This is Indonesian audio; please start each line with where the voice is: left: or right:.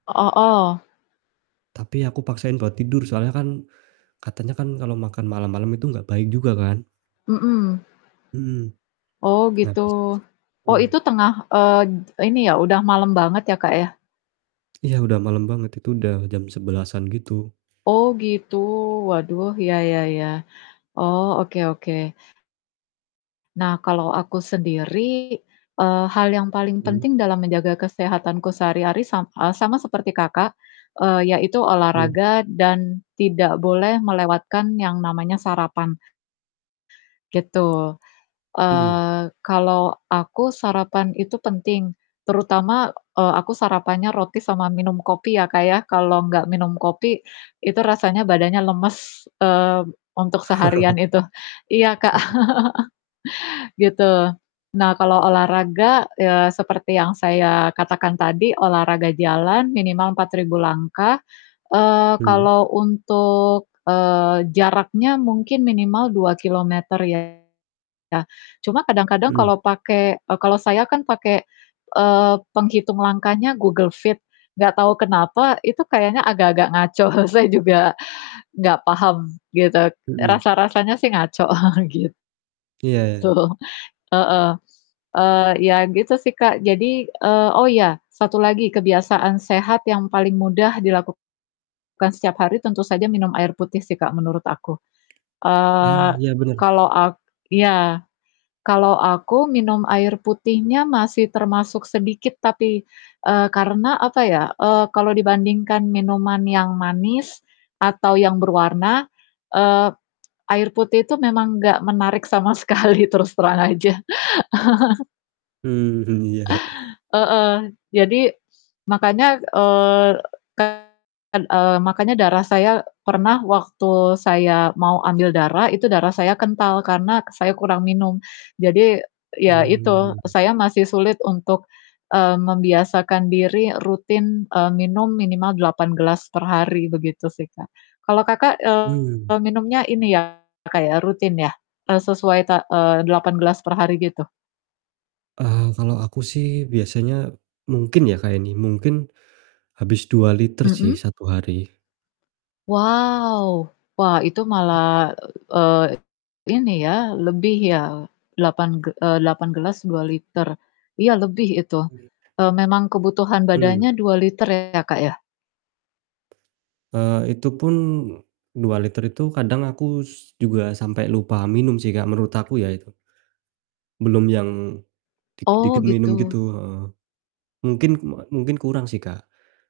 left: Oh oh.
right: Tapi aku paksain buat tidur soalnya kan katanya kan kalo makan malam-malam itu gak baik juga kan?
left: Mhm.
right: Mhm.
left: Oh,
right: Nah,
left: gitu.
right: terus terus
left: Oh itu
right: mhm.
left: tengah eee, ini ya udah malem banget ya, Kak, ya?
right: Iya udah malem banget itu udah jam 11.00-an gitu.
left: Oh gitu. Waduh, ya ya ya. Oh, oke oke. Nah kalau aku sendiri, eee, hal yang paling
right: Mhm.
left: penting dalam menjaga kesehatanku sehari-hari sam eee, sama seperti Kakak, eee, yaitu
right: Mhm.
left: olahraga dan tidak boleh melewatkan yang namanya sarapan. Gitu,
right: Mhm.
left: eee, kalo aku sarapan itu penting, terutama, eee, aku sarapannya roti sama minum kopi ya, Kak, ya. Kalau gak minum kopi, itu rasanya badannya lemes, eee, untuk seharian itu, iya, Kak. Gitu. Nah kalau olahraga, eee, seperti yang saya katakan tadi olahraga jalan minimal 4000 langkah, eee,
right: Hmm.
left: kalau untuk, eee, jaraknya mungkin minimal 2 kilometer ya. Cuma kadang-kadang
right: Mhm.
left: kalau pake eee, kalau saya kan pakai, eee, penghitung langkahnya Google Fit. Nggak tahu kenapa itu kayaknya agak-agak ngaco. Saya juga nggak paham gitu.
right: Mhm.
left: Rasa-rasanya sih ngaco. Gitu.
right: Iya iya.
left: Heeh, eee, ya gitu sih, Kak. Jadi eee, oh, iya satu lagi kebiasaan sehat yang paling mudah dilakukan setiap hari tentu saja minum air putih sih, Kak, menurut aku.
right: Nah
left: Eee,
right: iya bener.
left: kalau ak iya, kalau aku minum air putihnya masih termasuk sedikit tapi, eee, karena apa ya, eee, kalau dibandingkan minuman yang manis atau yang berwarna, eee, air putih itu memang gak menarik sama sekali, terus terang aja.
right: Mhm, iya.
left: Heeh, jadi makanya, eee, kan, eee, makanya darah saya pernah waktu saya mau ambil darah itu darah saya kental karena saya kurang minum. Jadi ya itu
right: Hmm.
left: saya masih sulit untuk, eee, membiasakan diri rutin, eee, minum minimal 8 gelas per hari begitu sih, Kak. Kalau, Kakak,
right: Hmm.
left: eee, minumnya ini ya, Kak, ya, rutin ya? Eee, sesuai, ta eee, 8 gelas per hari gitu?
right: Eee, kalau aku sih biasanya mungkin ya, Kak, ini, mungkin habis 2 liter sih,
left: Mhm.
right: 1 hari.
left: Wow! Wah itu
right: Tapi
left: malah, eee, ini ya, lebih ya, lapan ge eee, 8 gelas 2 liter. Iya, lebih itu,
right: Ue
left: eee, memang kebutuhan
right: Mmm.
left: badannya 2 liter ya, Kak, ya?
right: Eee, itupun 2 liter itu kadang aku juga sampai lupa minum sih, Kak, menurut aku ya itu, belum yang
left: Oh
right: dikit-dikit minum gitu,
left: gitu.
right: heeh, mungkin, kum eee, mungkih kurang sih, Kak.